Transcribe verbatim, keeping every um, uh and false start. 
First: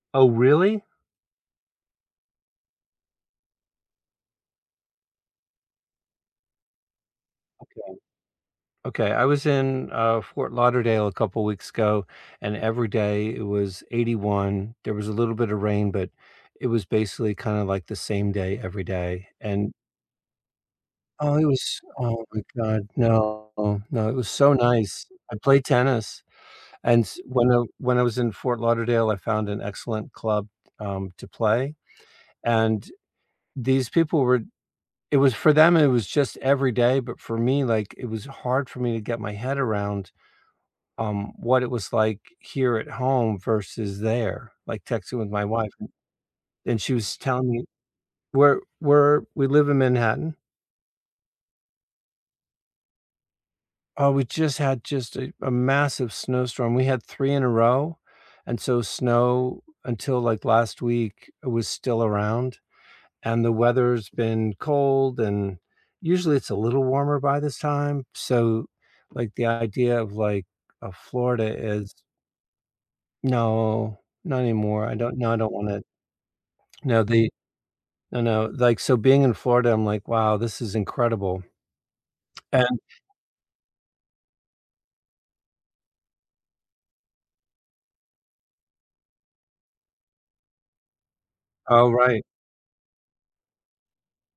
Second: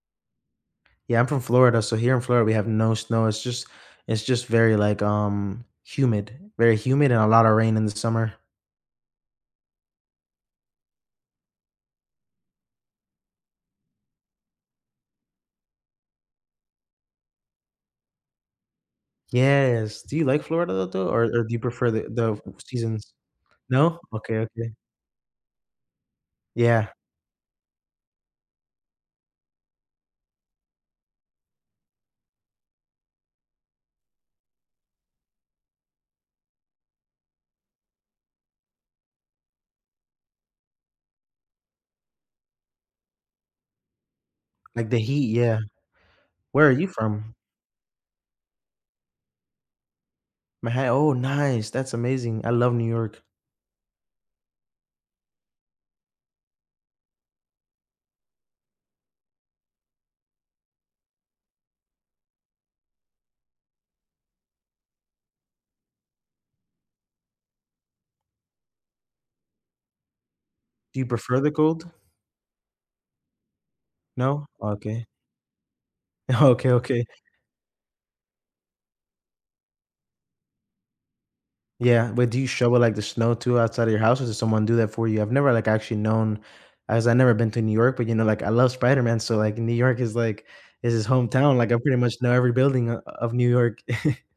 Oh, really? Yeah, I'm from Florida, so here in Florida, we have no snow, it's just it's just very like, um, humid, very humid and a lotta rain in the Okay. summer. Okay, I was in, uh, Fort Lauderdale a couple weeks ago, and every day it was eighty-one, there was a little bit of rain, but it was basically kinda like the same day every day, and Yes, do you like Florida though, or Oh, or it do you was prefer the Oh the my god, seasons no, No? no, it was Okay, so okay. nice. I played tennis, Yeah. and s when I when I was in Fort Lauderdale, I found an excellent club, um, to play, and these people were it was for them it was just every day, but for me, like, it was hard for me to get my head around, um, what it was like here at home versus there, like Like the texting with heat, my yeah. wife Where are and you she was from? telling me Where where we live in Manhattan. Maha Oh, nice, that's amazing. I love New York. Oh, we just had just a a massive snowstorm, we had three in a row, and so snow, until like last week, it was still around, and the weather's been cold and usually it's a little warmer by this time, so, like, the idea of like, uh, Do you prefer Florida the cold? is No, not No? anymore. I Okay. don't no, I don't want it. Okay, No, okay. the No, no, like, so being in Florida, I'm like, "Wow, this is incredible." Yeah, but do you shovel, And like, the snow to outside of your house or does someone do that for you? I've never like actually known, as I never been to New York, but, you know, like, I love Spider-Man, so, like, New York is, like is his hometown, like, I Oh, pretty much right. know every building o of New York.